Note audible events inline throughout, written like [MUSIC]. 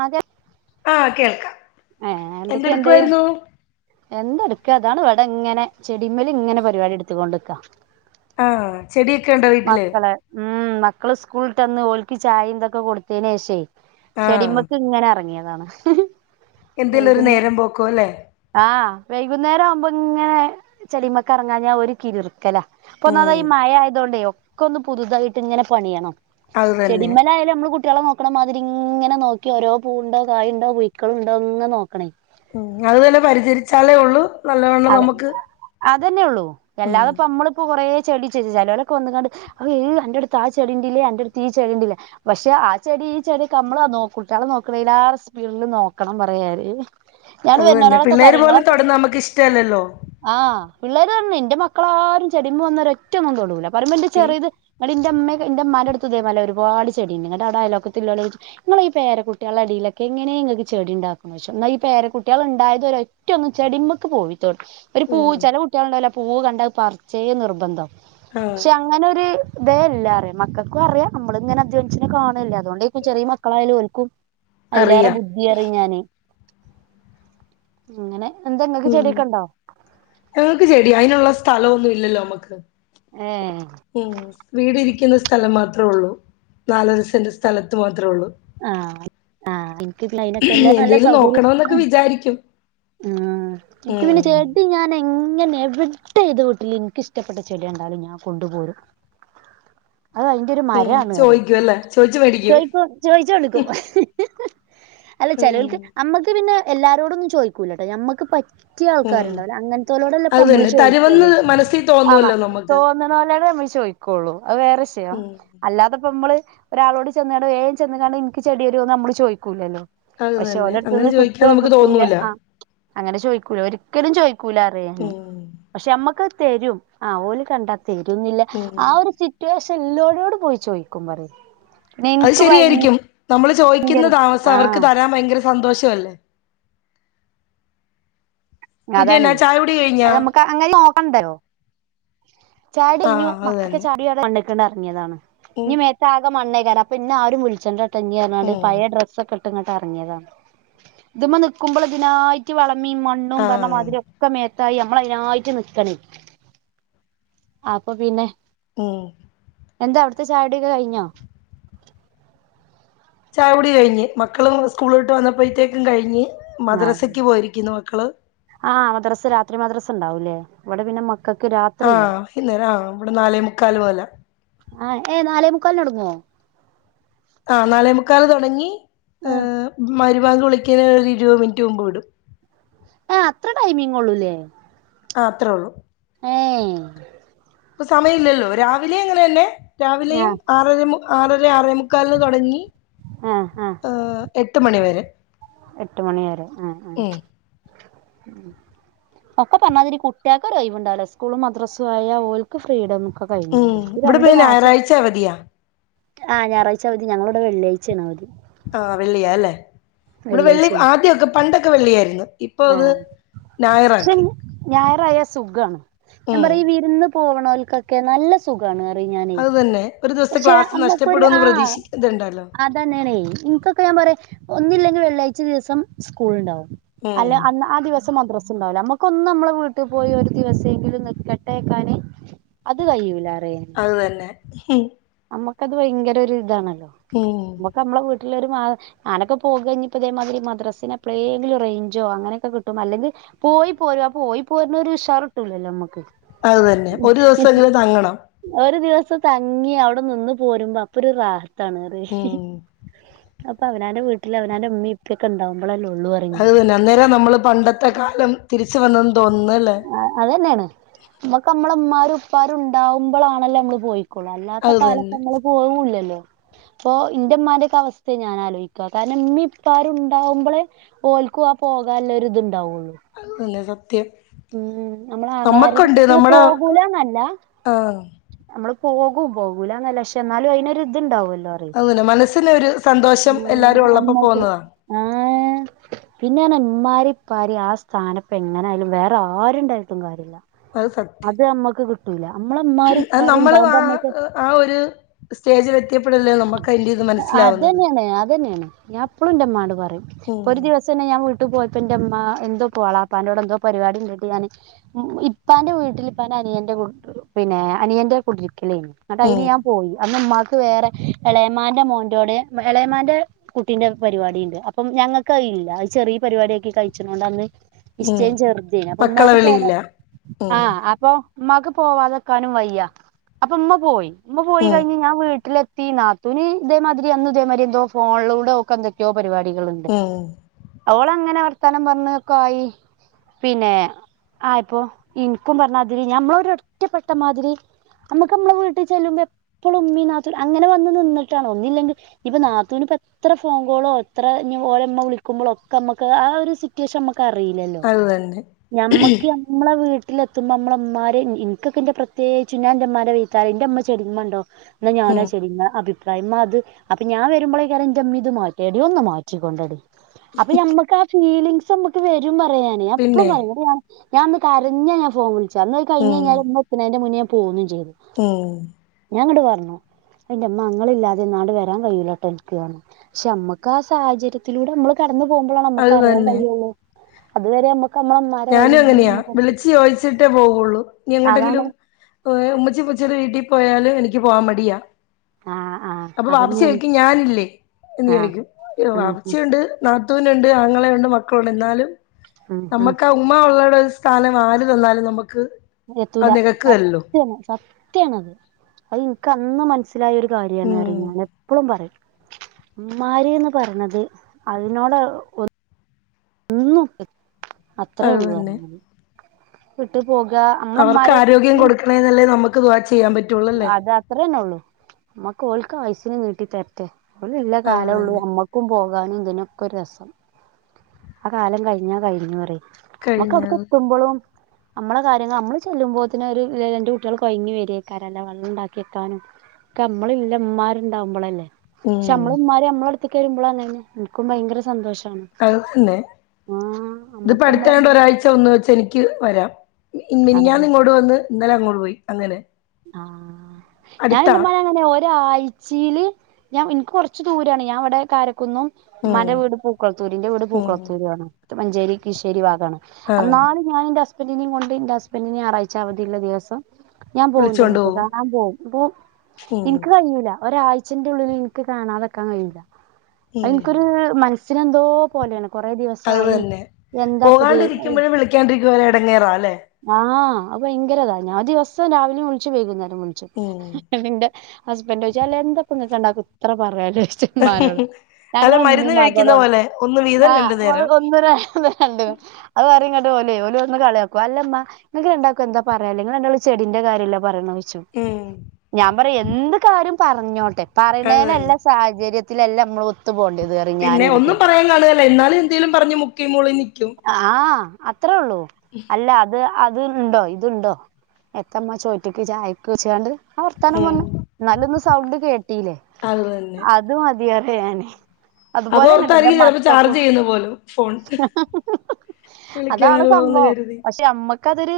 ആ കേ ആഹ് കേൾക്കാ ഏ എന്തൊക്കെയ്ണ്ട് എന്തട് ക്കതാണ് വെടങ്ങനെ ചെടിമ്മല്ങ്ങനെ പരിപാടി എടുത്ത്കൊണ്ട്ക്കാ ആഹ് ചെടിയൊക്കെയുണ്ടോ വീട്ടില് ഉം മക്കള് സ്കൂളിട്ടന്ന് ഓൽക്ക് ചായിം തൊക്കെ കൊടുത്തീനേഷേ ആഹ് ചെടിമക്ക് ഇങ്ങനെ എറങ്ങിയ താണ്. എന്തേലും ഒരു നേരം പോക്കോ ല്ലേ. ആഹ് വൈകുന്നേരം ആവുമ്പോ ഇങ്ങനെ ചെടിമക്ക് എർങ്ങാഞ്ഞാ ഒരു കിർക്കലാ. അപ്പൊ ഉം ഒന്നാമതെ ഈ മയ ആയതൊണ്ടേ ഒക്കെ ഒന്ന് പുതുതായിട്ട് ഇങ്ങനെ പണിയണം. അത് തന്നെ ചെടിമലായാലും നമ്മള് കു കുട്ടിയളെ നോക്കണ മാതിരിങ്ങനെ നോക്കി ഓരോ പൂ ഉണ്ടോ, കായുണ്ടോ, പുയ്ക്കളുണ്ടോ ങ്ങ നെ നോക്കണേ ഉം അത് നല്ല പരിചരിച്ചാലേ ഉള്ളു നല്ലവണ്ണം നമുക്ക്. ഇതെന്നിയെ ഉള്ളൂ ഉം അല്ലാതെ പ്പൊ അമ്മളിപ്പോ കൊറേ. ചെടി [UNINTELLIGIBLE] ചേലോലൊക്കെ വന്ന്കാണ്ട് അഹ് അന്റെടുത്ത് ആ ചെടിണ്ട്ല്ലേ അന്റെടുത്ത് ഈ ചെടിണ്ട് ലെ പക്ഷെ ആ ചെടി. ഈ ചെടിയൊക്കെ മ്മളാനോക്കു കുട്ടാളെ നോക്ക്‌ണീലേറെ സ്പീഡില് നോക്കണം പറയാര്. ഞാട്ട് അത് തന്നെ വരുന്നോരോടെക്കെ പിള്ളേര് പറിം പോലും ങ്ങളൊക്കെ. തൊടുന്ന നമുക്ക് ഇഷ്ടല്ലല്ലോ ആ പിള്ളേര് പറഞ്ഞ് എന്റെ മക്കളാരും ചെടിമെ വന്ന് ഒരറ്റൊന്നും തൊടൂല. പറമ്പം ന്റെ ഇൽ ചെറീത്. ഇത് ന്റെമ്മെ ന്റെമ്മാന്റെടുത്തുതേ പോലെ ഒരുപാട് ചെടിണ്ട് ഇങ്ങടടെ അയലക്കത്ത് ഉള്ളട ഇങ്ങളെ ഈ പേരക്കുട്ടിയാളെടീൽ. തക്കെ എങ്ങനെ ങ്ങക്ക് ചെടി ണ്ടാക്ണെ ഓയിച്ചും എന്നാ ഈ പേരകുട്ടിയാൾണ്ടായതൊരറ്റന്ന് ചെടിമക്ക് പോ [UNINTELLIGIBLE] ഒരു പൂ ഉം ചെല കുട്ടിയാള്ണ്ടല്ലോ പൂവ് കണ്ടാത്‌ പറച്ചേ നിർബന്ധം. ആഹ് ക്ഷെ അങ്ങനൊര്. തേല്ലാറിയ മക്കക്കു അറിയ അമ്മള് ഇങ്ങനെ അധ്വനിച്ച്ണ കാണല്ലെ അതുകൊണ്ടേക്കും ചെറിയ മക്കളായാലും ഓൽക്കും. അയ്ലേറെ അറിയാം ബുദ്ധിയാറിം ഞാനെ അങ്ങനെ എന്താങ്ങക്ക് ഉം ചെടിയൊ ഞങ്ങക്ക് ചെടി അയ്നൊള്ള സ്ഥലൊന്നും ഇല്ലല്ലോ മ്മക്ക്. ഏ ഉം വീട് ഇരിക്കുന്ന സ്ഥലം മാത്രേ ഒള്ളൂ നാലര സെന്റ് സ്ഥലത്ത് മാത്രേ ഉള്ളു. ആഹ് എനിക്ക് അയിനൊക്കെല്ല എന്തെലും നോക്കണൊന്നൊക്കെ വിജാരിക്കും. ആ ഇൻക്ക് പിന്നെ ചെടി ഞാൻ എങ്ങനെ. എവിടെ ഏത് ട്ടിലും എനിക്ക് ഇഷ്ടപ്പെട്ട ചെടി കണ്ടാലും ഞാൻ കൊണ്ടുപോരും. അത് അയിന്റൊരു ഉം മരാണ് പറിം. ചോദിക്കും അല്ലേ ചോദിച്ചു മേടിക്കും ചോയ്ക്കും ചോയിച്ചോണ്ട്ക്കും അല്ല ഉം ചേലോൽക്ക് അമ്മക്ക് പിന്നെ. എല്ലാരോടൊന്നും ചോയ്ക്കൂലട്ടാ ഞമ്മക്ക് പ പറ്റിയ ഉം ആൾക്കാരുണ്ടാവല്ലോ അങ്ങൻത്തോലോടെല്ലേ അത് പമ്മള് തന്നെ തരുമെന്ന് ചോയ്ക്കുള്ളു. മനസ്സിൽ ആന്ന തോന്നുവല്ലോ നമുക്ക് തോന്നുണോലോടെ മ്മൾ ചോയിക്കുള്ളു അത് വേറെഷയം ഉം അല്ലാതപ്പോ മ്മള്. ഒരാളോട് ചെന്നാണ്ട് വേൻ ചെന്നുകാണ്ട് ഇൻക് ചെടിയരോന്ന് നമ്മള് ചോയ്ക്കൂലല്ലോ. അത് പക്ഷെ തന്നെ അങ്ങനെ ഓലട്ത്ത്ന്ന് ചോദിക്കാൻ കിട്ടോ നമുക്ക് കിട്ടൂലെ തോന്നൂല ആ അങ്ങനെ ചോയ്ക്കൂല ക്കലും ചോയ്ക്കൂല അറിയാ ഞാന് ഉം പക്ഷെ മ്മക്കത് തരും ആ ഓല് കണ്ടർ തരുന്നില്ല ഉം ആ ഒരു സിറ്റുവേഷൻ ഉള്ളോലോട് പോയി ചോയ്ക്കും പറിം. അത് ശരിയായിരിക്കും നമ്മള് ചോയ്ക്കുന്ന താമസം അവർക്ക് ആഹ് തരാൻ ബയ്ങ്ക സന്തോഷവല്ലേ. അതാണേ അതമ്മക്ക് അങ്ങനെ. [UNINTELLIGIBLE] ചായടി കൈഞ്ഞു ആഹ് അത് മക്കൊക്ക്. തന്നെ [UNINTELLIGIBLE] [UNINTELLIGIBLE] എറങ്ങിയതാണ് ഉം ഇനി മേത്താകെ മണ്ണേക്കാര അപ്പ ഇന്നെ ആരും വിളിച്ചണ്ടട്ടഞി പറഞ്ഞാണ്ട് ഉം പയേ ഡ്രസ്സക്കെ ന്നട്ട് ങ്ങട്ട് എറങ്ങിയതാണ് ഇത് മ്മെന്ന്ക്കുമ്പൊ ഇതിനായിട്ട് വളമിം മ പറഞ്ഞ ആഹ് മാതിരി ഒക്കെ മെ ത്തായി നമ്മളയിനായിട്ട് നിക്കാണേ അപ്പൊ പിന്നെ. ഉം. എന്താ അവിടുത്തെ ചായൊടിക്കെ കയിഞ്ഞോ? ചായ കുടി കയ്ഞ്ഞ് മക്കളും സ്കൂളിട്ട് വന്നപ്പോയത്തേക്കും കയിഞ്ഞ് ആഹ് മദ്രസക്ക് പോയിരിക്കുന്നു മ ആഹ് മദ്രസ്സ് രാത്രി മദ്രസ് ഉണ്ടാവൂലേ? ഇവിടെ പിന്നെ മ ക്കക്ക് രാത്രില്ല ആഹ് വൈകുന്നേരം ആഹ് ഇവിടെ നാലേ മുക്കാല് പോലെ ആ ഏ നാലേമു ക്കാല്നൊടുങ്ങോ? ആ നാലെമുക്കാൽ തൊടങ്ങി ഹ്... ആഹ് മഹ് വാങ്ക് വിളിക്കിനേനൊര്പത് മിനിറ്റ് മുമ്പ് വിടും ആ അത്ര ടൈമിംഗൊള്ളൂല്ലേ ആ അത്രേള്ളൂ ഏ ഇപ്പൊ സമയം ഇല്ലല്ലോ രാവിലെയും അങ്ങനെന്നെ രാവിലെയും ആഹ് ആറര ആറര ആറേ മുുക്കാലിന് തുടങ്ങി ആഹ് ആഹ് എട്ട് മണിവരെ എട്ട് മണിവരെ ആ ആ ഉ ഒക്കെ പറഞ്ഞാതിരിക് കുട്ടികൾക്ക് ഒരുരൈവുണ്ടാവൂല സ്കൂളും മദ്രാസും ആയ അവഓലക്ഫ്രീഡന്നും ഒക്കെ കഴിഞ്ഞ ഉം ഇവിടെ രണ്ടു പിന്നെ മാസം ഞായറാഴ്ച അവധിയാ ആഹ ഞായറാഴ്ചാ മതി ഞങ്ങളോടെ വെള്ളിയാഴ്ചയണാ മതി ആ വെള്ളിയാ അല്ലേ ബടെ വെള്ളി ആദ്യൊക്കെ പണ്ടൊക്കെ വെള്ളിയായിരുന്നു ഇപ്പൊ ആ അത് ഞായറാക്കി ഞായറായ സുഖമാണ് ഞാൻ ഉം പറയാ ഈ വിരുന്ന് പോകണവൽക്കൊക്കെ നല്ല സുഖമാണ് അത് തന്നെ ഒരു ദിവസത്തെ ക്ലാസ് പക്ഷെമ്മക്കൊ നഷ്ടപ്പെടുമെന്ന് ആ പ്രതീക്ഷിക്കുന്നുണ്ടല്ലോ അതന്നാന്നെ ഇൻകൊക്കെ ഒന്നില്ലെങ്കിൽ വെള്ളാഴ്ച ദിവസം സ്കൂള് ഉണ്ടാവും അല്ല ഉം ആ ദിവസം മദത്രസ് ണ്ടാവൂല നമ്മുക്കൊന്നും നമ്മെ വീട്ടിൽ പോയി ഒരു ദിവസമെങ്കിലും നി ക്കട്ടേക്കാന് അത് കഴയിൂല്ലായി അത് തന്നെ നമ്മുക്കത് ഭയങ്കര ഒരു ഇതാണല്ലോ ഉം നമ്മുക്ക് നമ്മളെ ഞാനൊെ പോകഴിഞ്ഞപ്പോ ഇതേതിരി മദ്രാസെ എപ്പഴെങ്കിലും റഞ്ചോ അങ്ങനൊക്കെ കിട്ടും അല്ലെങ്കിൽ പോയി പോര പോയി പോര്ന്ന ഒരു ഷർട്ടുല്ലല്ലോ നമ്മുക്ക് അത് തന്നെ ഒരു ദിവസമെങ്കിലും തങ്ങണം ഒരു ദിവസം തങ്ങി അവിടെ നിന്ന് പോരുമ്പോ അപ്പൊ ഒരു റഹത്താണ് റി ഉം അപ്പൊ അവാന്റെ വീട്ടില് അവന്റെമ്മ ഇപ്പൊക്കെ ഉണ്ടാവും അത്തന്നെ അന്നേരം നമ്മള് പണ്ടത്തെ കാലം തിരിച്ച വന്നെന്ന് തോന്നുന്നു അല്ലേ അത്ന്നെയാണ് നമ്മക്ക് നമ്മളമാരും ഉപ്പാരും ഉണ്ടാവുമ്പോളാണല്ലോ നമ്മള് പോയി കുള അല്ലാത്ത കാലത്ത് നമ്മള് പോവു ല്ലല്ലോ ഉ [UNINTELLIGIBLE] അപ്പൊ ഇന്റെമ്മമാന്റെ ഒക്കെ അവസ്ഥയെ ഞാൻ ആലോയിക്അ കാരണം ഇമ്മി ഇപ്പരു ഉണ്ടാവുമ്പോളെ ഓൽക്കു ആ പൊ ല്ലൊരു ഒ ഇതു ഉണ്ടാവുള്ളൂ പിലത ഉം നമ്മള ആങ്ങളാരക്ക നമ്മുടെ പോകൂലന്നല്ല ആ നമ്മള് പോകും പോകൂല എന്നല്ലക്ഷെ എന്നാലും അതിനൊരി ഇതുണ്ടാവല്ലോ അതന്നെ മനസ്സന് ഒരു സന്തോഷം എല്ലാരും ഉള്ളപ്പോ പോകുന്നത ആ പിന്നെന്മാരിപ്പാരി ആ സ്ഥാനപ്പ എങ്ങനൊയാലും വേറെ ആരുുംണ്ടായിട്ടും കാര്യമില്ല അത് സത്യം അത് അമ്മക്ക് കിട്ടൂല നമ്മളെ ഉമ്മാരും അത് ഉപ്പാരും നമ്മള് ആ ഉണ്ടാവുമ്പോ നമ്മക്ക് ആ ഒരു സ്റ്റേജിൽ എത്തിയപ്പെടല്ല നമുക്ക് അയിന്റെ ഇത് മനസ്സി അത് തന്നെയാണ് അത് തന്നെയാണ് ഞാൻ ഇപ്പളും ഇന്റെ മനോട് പറയും ഉം ഒരു ദിവസ ന്നെ ഞാൻ ട്ട് പോയപ്പോ എന്റെ അമ്മ എന്തോ പോവാളാപ്പാന്റെോട് എന്തോ പരിപാടി ഇപ്പാന്റെ വീട്ടില് അനിയന്റെ പിന്നെ അനിയന്റെ കുടി അയിന് ഉം ഞാൻ പോയി അന്ന് മ്മാ വേറെ ഇളയമാന്റെ മോടെ ഇളയമാന്റെ കുട്ടീന്റെ പരിപാടി ഉണ്ട് അപ്പ ഞങ്ങക്ക് ല്ല ചെറിയ പരിപാടിയൊക്കെ കഴിച്ചതൊണ്ട് അന്ന് ഉം ഇഷ്ടം ചേരു അപ്പൊ മക്കളെ ഉമ്മാക്ക് പോവാ വിളിയില്ല ഉം ആഹ അപ്പൊ ഇമ്മാക്ക് പോവാതെക്കാനും വയ്യാ അപ്പൊ ഉമ്മ പോയി ഉമ്മ പോയി ഉം കഴിഞ്ഞ് ഞാൻ വീട്ടിലെ നാത്തുന് ഇതേമാതിരി അന്ന് ഇതേമാതിരി എന്തോ ഫോണിലൂടെ ഒക്കെ എന്തൊക്കെയോ പരിപാടികൾണ്ട് ഉം അവള അങ്ങനെ അവർത്താനം പറഞ്ഞതൊക്കെ ആയി പിന്നെ ആ ഇപ്പോ ഇന്ക്കും പറഞ്ഞാതിരി ഞമ്മള ഒരോ പ്പെെട്ടമാതിരി നമ്മക്ക് നമ്മളെ വീട്ടിൽ ചെല്ലുമ്പോ എപ്പഴും ഉമ്മി നാത്തൂ അങ്ങനെ വന്നു നിന്നിട്ടാണ് ഒന്നില്ലെങ്കിൽ ഇപ്പൊ നാത്തൂന് അപ്പോ എത്ര ഫോൺ കോളോ എത്ര ഓരോമ്മ വിളിക്കുമ്പോഴോ ഒക്കെ നമുക്ക് ആ ഒരു സിറ്റുവേഷൻ ന ക്കറീല്ലല്ലോ അത് തന്നെ നമ്മക്ക് നമ്മളെ വീട്ട.... വീട്ടിലെത്തുമ്പോ ഞമ്മളെ മ്മാര് എനിക്കൊക്കോന്റെ പ്രതേകിച്ചു ഞാൻ ന്റെ മ്മാന്റെ വൈത്താലേ ന്റെ മ്മ ചെല്ലുമ്പണ്ടാകും എന്നാ ഉം ഞാനച്ചെടിമ്മ മ അത് അപ്പ ഞാൻ വരുമ്പോ ള യ്കാരം ന്റെ ഇമ്മ ത് ഒന്ന് മാറ്റികൊണ്ടട്ടി അപ്പൊ അമ്മക്ക് ആ ഫീലിംഗസ് നമ്മുക്ക് വരും പറയാൻ പിന്നെ ഞാൻ ഇന്ന് കരഞ്ഞു ഫോൺ ഉം നീലിച്ചു ഉം ഞാൻ ങ്ങട്ട് വാ അയിന്റെമ്മ ഇങ്ങൾ ഇല്ലാതെ ആണ്ടൊന്നും വരാൻ കഴയ്യു ലോട്ടോ എനിക്ക് പക്ഷെ മ്മക്ക് ആ സാഹചര്യത്തിലൂടെമ്മള് പെട്ടെന്ന് പോകുമ്പളാണ് അത് നമുക്ക് അറിയാൻ തന്നെ കഴിയുള്ളൂ അതുവരെ മ്മ ഞാനും അങ്ങനെയാ വിളിച്ച് ചോയിച്ചിട്ടേ പോവുള്ളൂ ഇനി അതാണ് എങ്ങോട്ടെങ്കിലും ഏ ഉമ്മച്ചി ഉമ്മച്ചീടെ വീട്ടിൽ പോയാല് എനിക്ക് പോവാൻ മടിയാ ആഹ് ആഹ് അപ്പൊ വാപ്പച്ചി അതന്നെയാണ് ചോയിക്കും ഞാനില്ലേ ആഹ് എന്ന്ചോയിക്കും ഉം ഉം വാപ്പച്ചിണ്ട് നാ ത്തുൻണ്ട് ആങ്ങളെ ഉണ്ട് മക്കളുണ്ട് എന്നാലും ഉംഉം നമുക്ക് ആ ഉമ്മ ഉള്ളടെ ഒരു സ്ഥാനം ആര് തന്നാലും നമുക്ക് എത്തൂല അത് നികക്കുവല്ലോ സത്യാണ് സത്യണത് അത് എനിക്ക് അന്ന് മന മനസ്സിലായ ഒരു കാര്യംണ് ഉം ന്ന് ഞൻ എപ്പളും പറയും ഉമ്മാരിന്ന് പറഞ്ഞത് അതിനോട്ഒ ഒന്നും അത്രേ അത് ഉള്ളു തന്നെ പറിം ഞാന് പോക ഞമ്മളെ അവർക്ക് മ്മാരെ ആരോഗ്യം പി കൊടുക്കണേന്നല്ലേ നമുക്ക് ദുആ ചെയ്യാൻ പറ്റുള്ളൂ അല്ലേ അത് അത്രന്നെ ഉള്ളു. കോൽക്ക് ആയിസിന് നീട്ടി തെരറ്റേ ഓല് ള്ള അത് കാലം ഉള്ളൂ തന്നെ അമ്മക്കും പോ... പോകാനും ഇതിനൊക്കെ ഒരു രസം ആ കാലം കഴിഞ്ഞാ കഴിഞ്ഞ പറിം മക്ക അടക്ക കഴിഞ്ഞത് തുമ്പളും നമ്മളെ കാര്യങ് ള് നമ്മള് ചെല്ലുമ്പോ ത്തിന് ഒരു ലെ ഇന്റെ കുട്ടിൾ കൊ ഴങ്ങി വരും.. റ്റി കരല്ല വെള്ളം ഉണ്ടാക്കി ക്കാനും ക്ക നമ്മള ഇല്ലമാരുണ്ടാവുമ്പോള അല്ലേ ഉം പക്ഷെ നമ്മള നമ്മാർ നമ്മള എടുത്തക് മ്പോളാന്ന് എനിക്കും ഭയങ്കര സന്തോഷം അഴ തന്നെ ഇത് നമ്മക്ക് അടുത്തയൊണ്ട് നമ്മളെ ഒരാഴ്ച ഒന്ന് വെച്ച എനിക്ക് വരാം അതാണ് മിനിഞ്ഞാന്ന് നിങ്ങോട്ട് വന്ന് ഇന്നലെ അങ്ങോട്ട് പോയി അങ്ങനെ ആ അടുത്താ ഞാനെന്റെ ഉമ്മാനെ അങ്ങനെ ഒരാഴ്ചയില് ഞാൻ ഇനിക്ക് കുറച്ച് ദൂരാണ് ഞാൻവിടെ കാര കുന്നും ഉം ഉമ്മാന്റെ വീട് പൂക്കളത്തൂരി ന്റെ വീട് ഉം പുകൾത്തൂർ ആണ് മഞ്ചേരി കിശ്ശേരി ബാ ആഹ് അന്നലും ഞാൻ എന്റെ ഹസ്ബൻഡിനെയും കൊണ്ട് എന്റെ ഹസ്ബൻഡിനെ ഞാറാഴ്ച അവധിയുള്ള ദിവസം ഞാൻ പോവും എന്റെ വിളിച്ചോണ്ട് വീട്ടക് പോവും കണാ പോവും പോ ഉം എനിക്ക് കഴിൂല ഒരാഴ്ചന്റെ ഉള്ളിൽ ഇനിക്ക് കാണാതാക്കാൻ കഴിയൂല്ല അത് ഉം ഇൻക്കൊരു മനസി സിനെന്തോ പോലെണ് കൊറെ അത് ദിവസായി തന്നെ എന്താപതെ പുതിയേ പോകാണ്ടിരിക്കുമ്പഴ് വിളിക്കാണ്ടിരിക്കുമ്പോ ഒരു എടങ്ങേറാ അല്ലെ ആ അത് ഭയങ്കര ഇതാ ഞാൻ ദിവസം രാവിലിം വിളിച്ചു വൈകുന്നേരം വിളിച്ചു ഉം നിന്റെ ഹസ്ബൻറ് ചോയ്ച്ചും അല്ല എന്തൊപ്പ ങ്ങക്ക് രണ്ടാകും ഇത്ര പറയാന് ഉമ്മനോട് അല്ല ഞങ്ങള് ഉമമീം മരുന്ന് കഴിക്കുന്ന മകളാണ് പോലെ ഒന്ന് ആ വീതം രണ്ടു നേരം ഒന്നിരണ്ട് അത് പറട്ട ലഓല് ഓല് ഒന്ന് കളിയാകും അല്ലമ്മങ്ങക്ക് രണ്ടൾകും എന്താ പറയാള്ളത് ങ്ങള് രണ്ടാളും ചെടിന്റെ കാര്യം ല്ലെ പറയണത്. ഉം ഞാൻ പറയാ എന്ത് കാര്യം പറഞ്ഞോട്ടെ അത് പറയുണെലല്ല തന്നെ സാഹചര്യത്തി ത്തിലെല്ലാം നമ്മളെ ഒത്തു പോകേണം പിന്നെ ഒന്നും പറയാൻ കാണുകല്ല എന്നാലും എന്തേലും പറഞ്ഞഞ് മുക്കി മൂളിൻ നിൽക്കും. ആഹ് അത്രേ ഉള്ളൂ അല്ല അത് അത് ഇണ്ടോ ഇതുണ്ടോ എത്തമ്മ ചോറ്റക്ക് ചായക്ക്ച്ചാണ്ട് ആ വർത്താനം ഉം പറഞ്ഞ ന്നാ ല്ലൊന്ന് സൗണ്ട് കേട്ടീല്ലേ അത് തന്നെ അത് മതിയാറിം ഞാന് അതുപോലെന്നെട്ട എൻ്റെ അതോർത്തായിരിക്കും ചെലപ്പോ ചാർജ് മക്കക്കും ചെയ്യുന്ന പോലും ഫോൺ അതാണ് വിളിക്കണല്ലോന്ന് സംഭവം കരുതി പക്ഷെ അമ്മക് ക്കതൊരു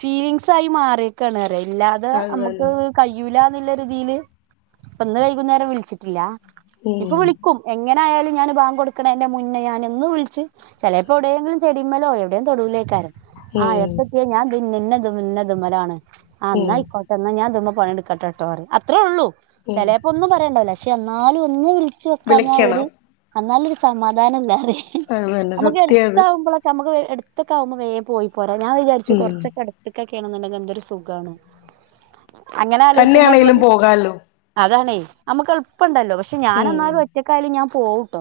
ഫീലിംഗസ് ആയി മാറിയേക്കാണ് റയ ഇല്ലാതെ അത് അമ്മക്ക് തന്നെ കയ്യൂല. [UNINTELLIGIBLE] പ്പ ഇന്ന് വൈകുന്നേരം വിളിച്ചിട്ടില്ല ഉം ഇപ്പ വിളിക്കും എ ങ്ങനെ ആയാലും ഞാന് ബാങ്ക് കൊടുക്കണേന്റെ മുന്നേ ഞാന് ന്ന് വിളിച്ച് ചിലേപ്പോ എവിടേങ്കിലും ചെടീമ്മലോ എവിടെയും തൊടൂലേക്കാരം. ആഹ് ഉം എപ്പെത്യ ഞാൻ [UNINTELLIGIBLE] ഇത് മ്മലാണ് ആഹ് ഉം ന്നാ ആയിക്കോട്ടെ ഞാൻ ഇത്മ്മേ പണിയെടുക്കട്ടെട്ടോ പറയും അത്രേ ഉള്ളൂ ഉം ചെലപ്പോ ഒന്നും പറയ്ണ്ടാവില്ല ക്ഷേ എന്നാലും ഒന്ന് വിളി ച്ച് വെക്കാഞ്ഞ ഒരു വിളിക്കണം അന്നാലൊരു സമാധാനം ഇല്ലാതെ അത് തന്നെ നമ്മക്ക് സത്യാ എടുത്ത് അത് ആവുമ്പോളൊക്കെ അമ്മക്ക് എടുത്തൊക്കെ ആവുമ്പോ വേം പോയി പോരാ ഞാൻ വിചാരിച്ച് ഉം കൊറച്ചൊക്കെ അടുത്തൊക്കെ ക്കെണെന്നുണ്ടെങ്കിൽ എന്തൊരു സുഖാണ് അങ്ങനെ ആലോച്ച് മ്മ മ്മൾ തന്നെയാണേലും പോകാല്ലോ അതാണേ നമ്മക്ക് എളുപ്പ്‌ണ്ടല്ലോ പക്ഷെ ഞാൻ ഉം എന്നാലും ഒറ്റക്കായാലും ഞാൻ പോവുട്ടോ.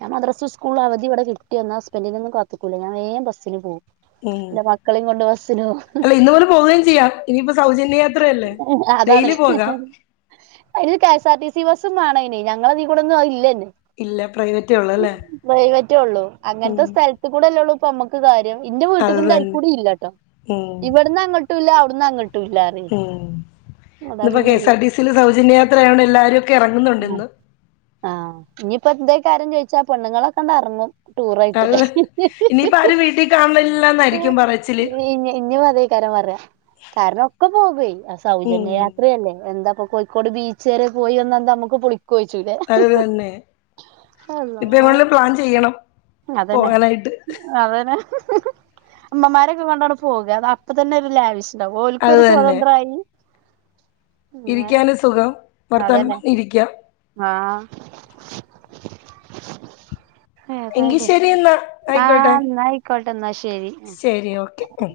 ഞാൻ മദ്രസ് ഉസ്കൂൾ അവധി ഇവിടെകിട്ടി വന്ന ഹസ്ബന്റിനെ ഒന്നും കാത്ത്ക്കൂല ഞാൻ വേം ബസ്സിന് പോവും. ഉം എന്റെ മക്കളേം കൊണ്ട് ബസ്സിന് പോവും. ഹ അല്ല ഹ ഇന്ന് മുതൽ പോവേം ചെയ്യാം ഇനിയിപ്പോ സൗജന്യയാത്രയല്ലേ ഡെയ്ലി പോകാം. അയിന് K S R T C bus ബേണയിന് ഞങ്ങളിതീക്കൂടെ അത് ഇല്ല അയിന്. ഇല്ല പ്രൈവറ്റേ ഉള്ളൂ അല്ലേ പ്രൈവറ്റേ ഉള്ളൂ അങ്ങനത്തെ ഉം സ്ഥലത്ത് കൂടെല്ലേ ഉള്ളൂ പ്പമ്മക്ക് കാര്യം ഇന്റെ അത് വീട്ടിക്കിന്റെ തന്നെ അയിക്കൂടി ഇല്ലട്ടോ ഉം ഇവിടന്ന് അങ്ങോട്ടും ഇല്ല അവിടന്ന് അങ്ങ ട്ടുല്ലാറയ്. ഉം ഇന്നിപ്പോ കെഎസ് ആർ ടി സിൽ സൗജന്യയാത്രയായൊണ്ട് എല്ലാരും ഒക്കെ ഇറങ്ങുന്നുണ്ട് ആഹ് ഇന്ന്. ആഹ് ഇനിപ്പോ ഇതേക്കാര്യം ചോയിച്ചാ പെണ്ണുങ്ങളൊക്കെണ്ട് ഇറങ്ങും. ടൂറായിട്ട് അത് ഹ്ഹ് ഹ് ഇനിയിപ്പോ ഹ് ആരും വീട്ടിൽ കാണില്ല എന്നായിരിക്കും പറച്ചില് [UNINTELLIGIBLE] [UNINTELLIGIBLE] കാരണം ഒക്കെ പോകുവേ ഉം സൗജന്യയാത്രയല്ലേ എന്താപ്പം കോഴിക്കോട് ബീച്ച് വരെ പോയി ഒന്ന് ന്താ നമ്മക് പുളി കോഴചൂലേ ഹ അത് തന്നെ ഹ ഇപ്പൊ അല്ലാഹ്. എങ്ങോട്ടേലും പ്ലാൻ ചെയ്യണം അതന്നെ പോകാനായിട്ട് അതന്നെ. ഹ ഹ ഹ അമ്മമാരൊക്കെ കൊണ്ടാണ് പോകുക അത് അപ്പ തന്നെ ഒരു ലാവിശ്. ണ്ടാ അത് ഓൾക്കൊരു തന്നെ സ്വതന്ത്രായി. അങ്ങനെ ഇരിക്കാന് സുഖം അതന്നെ ഭർത്താക്കൻമാ ഇരിക്കാം. ആഹ്. എങ്കി ഏതായാലും ശരി എന്നാ ആ ആയിക്കോട്ടെ ന്നായിക്കോട്ടെ എന്നാ ശ ശരി ഓക്കെ ഉം.